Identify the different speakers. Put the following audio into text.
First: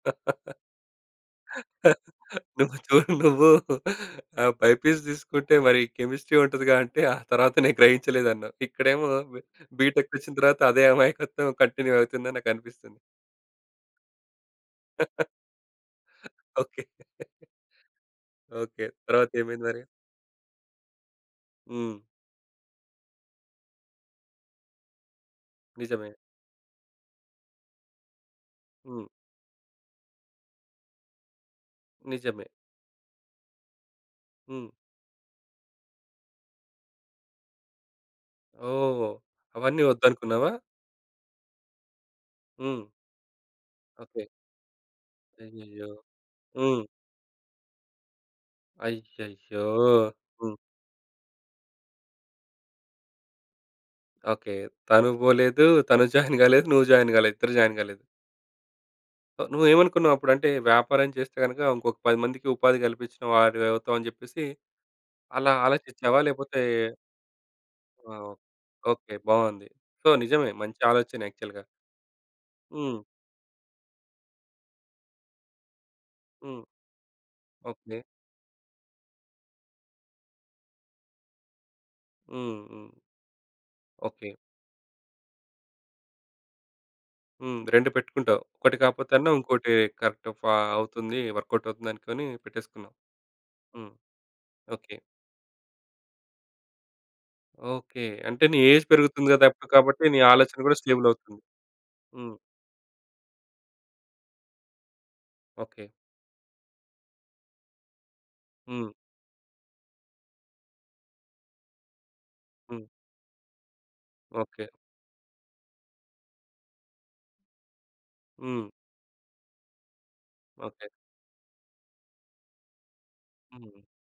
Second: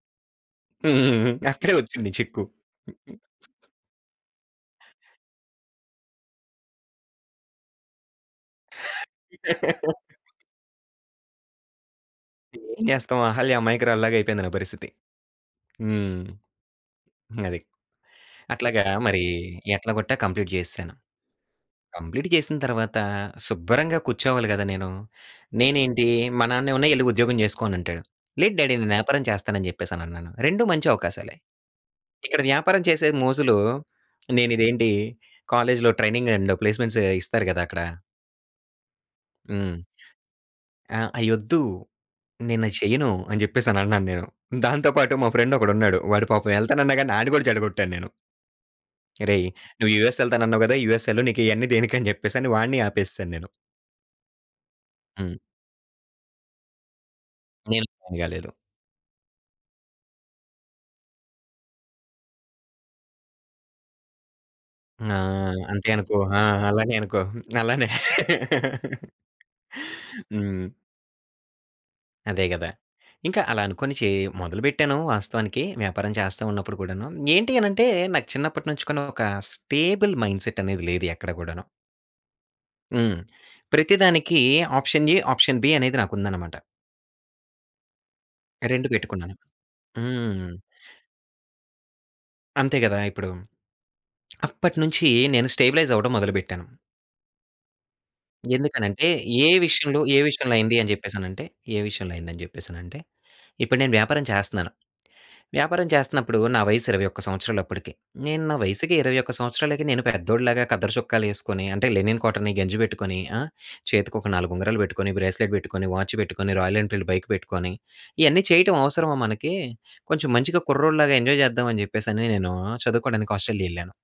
Speaker 1: అక్కడే ఒచ్చింది చిక్కు.
Speaker 2: నువ్వు చూడు నువ్వు ఆ బైపీసీ తీసుకుంటే మరి కెమిస్ట్రీ ఉంటదిగా అంటే ఆ తర్వాత నేను గ్రహించలేదన్నావు. ఇక్కడేమో బి బీటెక్‌కొచ్చిన తర్వాత అదే అమాయకత్వం కంటిన్యూ అవుతుందని
Speaker 1: ఏం
Speaker 2: నాకనిపిస్తుంది.
Speaker 1: చేస్తాం. అహల్య అమాయకురాలు లాగా అయిపోయింది నా పరిస్థితి. హ్మ్.
Speaker 2: ఓకే.
Speaker 1: అది. అట్లాగా
Speaker 2: ఓకే.
Speaker 1: మరీ
Speaker 2: తరువాతేమైంది మరి?
Speaker 1: ఎట్లా కొట్టా కంప్లీట్ చేసేసాను.
Speaker 2: హ్మ్.
Speaker 1: కంప్లీట్ చేసిన తర్వాత శుబ్బరంగా కూర్చోవాలి గదా! నేను. నేనేంటి
Speaker 2: నిజమే.
Speaker 1: మా నాన్నేమన్న "ఎళ్లి ఉద్యోగం చేసుకోనంటాడు." "లేదు డ్యాడీ నేను
Speaker 2: హ్మ్.
Speaker 1: వ్యాపారం చేస్తాను" అని చెప్పేసి అని అన్నాను. 2 మంచి అవకాశాలే. ఇక్కడ
Speaker 2: నిజమే.
Speaker 1: వ్యాపారం చేసే మోజులో నేను
Speaker 2: హ్మ్.
Speaker 1: ఇదేంటి కాలేజ్‌లో ట్రైనింగ్ అండ్ ప్లేస్మెంట్సే ఇస్తారు కదక్కడ.
Speaker 2: ఓహ్!
Speaker 1: హ్మ్.
Speaker 2: అవన్నీ వద్దనుకున్నావా?
Speaker 1: ఆ! అయొద్దు. నేనది
Speaker 2: హ్మ్.
Speaker 1: చేయను అని చెప్పేసన్నాను
Speaker 2: ఓకే.
Speaker 1: నేను. దాంతో పాటు మా
Speaker 2: అయ్యయ్యో!
Speaker 1: ఫ్రెండొకడున్నాడు. వాడు పాపం
Speaker 2: హ్మ్.
Speaker 1: ఎళ్తానన్నాగానీ ఆడిని కూడా చెడగొట్టాను నేను. "అరేయ్!
Speaker 2: అయ్యయ్యో!
Speaker 1: నువ్వు యూఎస్
Speaker 2: హ్మ్.
Speaker 1: ఎళ్తానన్నావు కదా! యూఎస్ ఏళ్లు నీకియన్నీ దేనికని చెప్పేసి" వాడిని ఆపేసాను నేను.
Speaker 2: ఓకే. తనూ
Speaker 1: హ్మ్.
Speaker 2: బోలేదు, తను జాయిన్ కాలేదు నువ్వు జాయిన్ కాలేదు. ఇద్దరు జాయిన్
Speaker 1: నేను
Speaker 2: కాలేదు.
Speaker 1: జాయిన్ కాలేదు.
Speaker 2: ఓహ్! నువ్వు ఏమనుకున్నావప్పుడంటే వ్యాపారం చేస్తే గనుక ఇంకొక 10 మందికి ఉపాధి కల్పించిన వారివవుతాం అని చెప్పేసి
Speaker 1: ఆ!
Speaker 2: అలా
Speaker 1: అంతే అనుకో
Speaker 2: ఆలోచించావా?
Speaker 1: ఆ!
Speaker 2: లేకపోతే
Speaker 1: అలాగే అనుకో అలానే.
Speaker 2: ఆ! ఒ ఓకే. బావుంది. సో, నిజమే
Speaker 1: హ్మ్.
Speaker 2: మంచి ఆలోచనే యాక్చువల్‌గా.
Speaker 1: అదే గదా!
Speaker 2: హ్మ్.
Speaker 1: ఇంకా అలానుకోని చే మొదలు పెట్టాను. వాస్తవానికి వ్యాపారం చేస్తా
Speaker 2: హ్మ్.
Speaker 1: ఉన్నప్పుడు కూడాను. ఏంటి అనంటే
Speaker 2: ఓకే.
Speaker 1: నాకు చిన్నప్పటి నుంచి ఒక స్టేబుల్ మైండ్‌సెట్ అనేది లేదు ఎక్కడ గూడాను.
Speaker 2: హ్మ్. హ్మ్.
Speaker 1: హ్మ్. ప్రతి
Speaker 2: ఓకే.
Speaker 1: దానికి ఆప్షన్ ఎ, ఆప్షన్ బి అనేది నాకుందనమాట.
Speaker 2: హ్మ్. 2 పెట్టుకుంటావు. ఒకటి
Speaker 1: 2
Speaker 2: కాకపోతే అన్న
Speaker 1: పెట్టుకున్నాను.
Speaker 2: ఇంకోటి కరెక్ట్ ఫా
Speaker 1: హ్మ్.
Speaker 2: అవుతుంది. వర్కౌటవుతుందనుకోని
Speaker 1: అంతే
Speaker 2: పెట్టేసుకున్నావు.
Speaker 1: కదా! ఇప్పుడు
Speaker 2: హ్మ్. ఓకే.
Speaker 1: అప్పటినుంచి నేను స్టెబిలైజవ్వడం మొదలు పెట్టాను.
Speaker 2: ఓకే. అంటే నీ ఏజ్
Speaker 1: ఎందుకనంటే
Speaker 2: పెరుగుతుంది గదా!
Speaker 1: ఏ విషయంలో
Speaker 2: కాబట్టి నీ
Speaker 1: ఏ
Speaker 2: ఆలోచన కూడా
Speaker 1: విషయంలైందని
Speaker 2: స్టేబులవుతుంది.
Speaker 1: చెప్పేసనంటే, ఏ విషయంలైంది
Speaker 2: హ్మ్.
Speaker 1: అని చెప్పేసనంటే ఇప్పుడు నేను వ్యాపారం చేస్తున్నాను వ్యాపారం
Speaker 2: ఓకే.
Speaker 1: చేస్తనప్పుడు నా వయస్సు 21 సంవత్సరాలప్పడికి. నేను నా
Speaker 2: హ్మ్.
Speaker 1: వయసుకి 21 సంవత్సరాలకి నేను పెద్దోడిలాగా కద్దర చొక్కాలేసుకొని అంటే లెనిన్ కాటన్ని గంజి
Speaker 2: హ్మ్.
Speaker 1: పెట్టుకొని ఆ! చేతికి ఒక 4
Speaker 2: ఓకే.
Speaker 1: ఉంగరాలు పెట్టుకొని, బ్రేస్‌లెట్ పెట్టుకొని, వాచ్ పెట్టుకొని, 'రాయల్ ఎన్‌ఫీల్డ్' బైక్ పెట్టుకొని ఇయన్నీ
Speaker 2: హ్మ్.
Speaker 1: చేయటం అవసరమా మనకి కొంచెం మంచిగా
Speaker 2: ఓకే.
Speaker 1: కుర్రోడిలాగా ఎంజాయ్ చేద్దామని చెప్పేసని నేను చదువుకోడానికి 'ఆస్ట్రేలియా'
Speaker 2: హ్మ్.
Speaker 1: ఎళ్ళాను.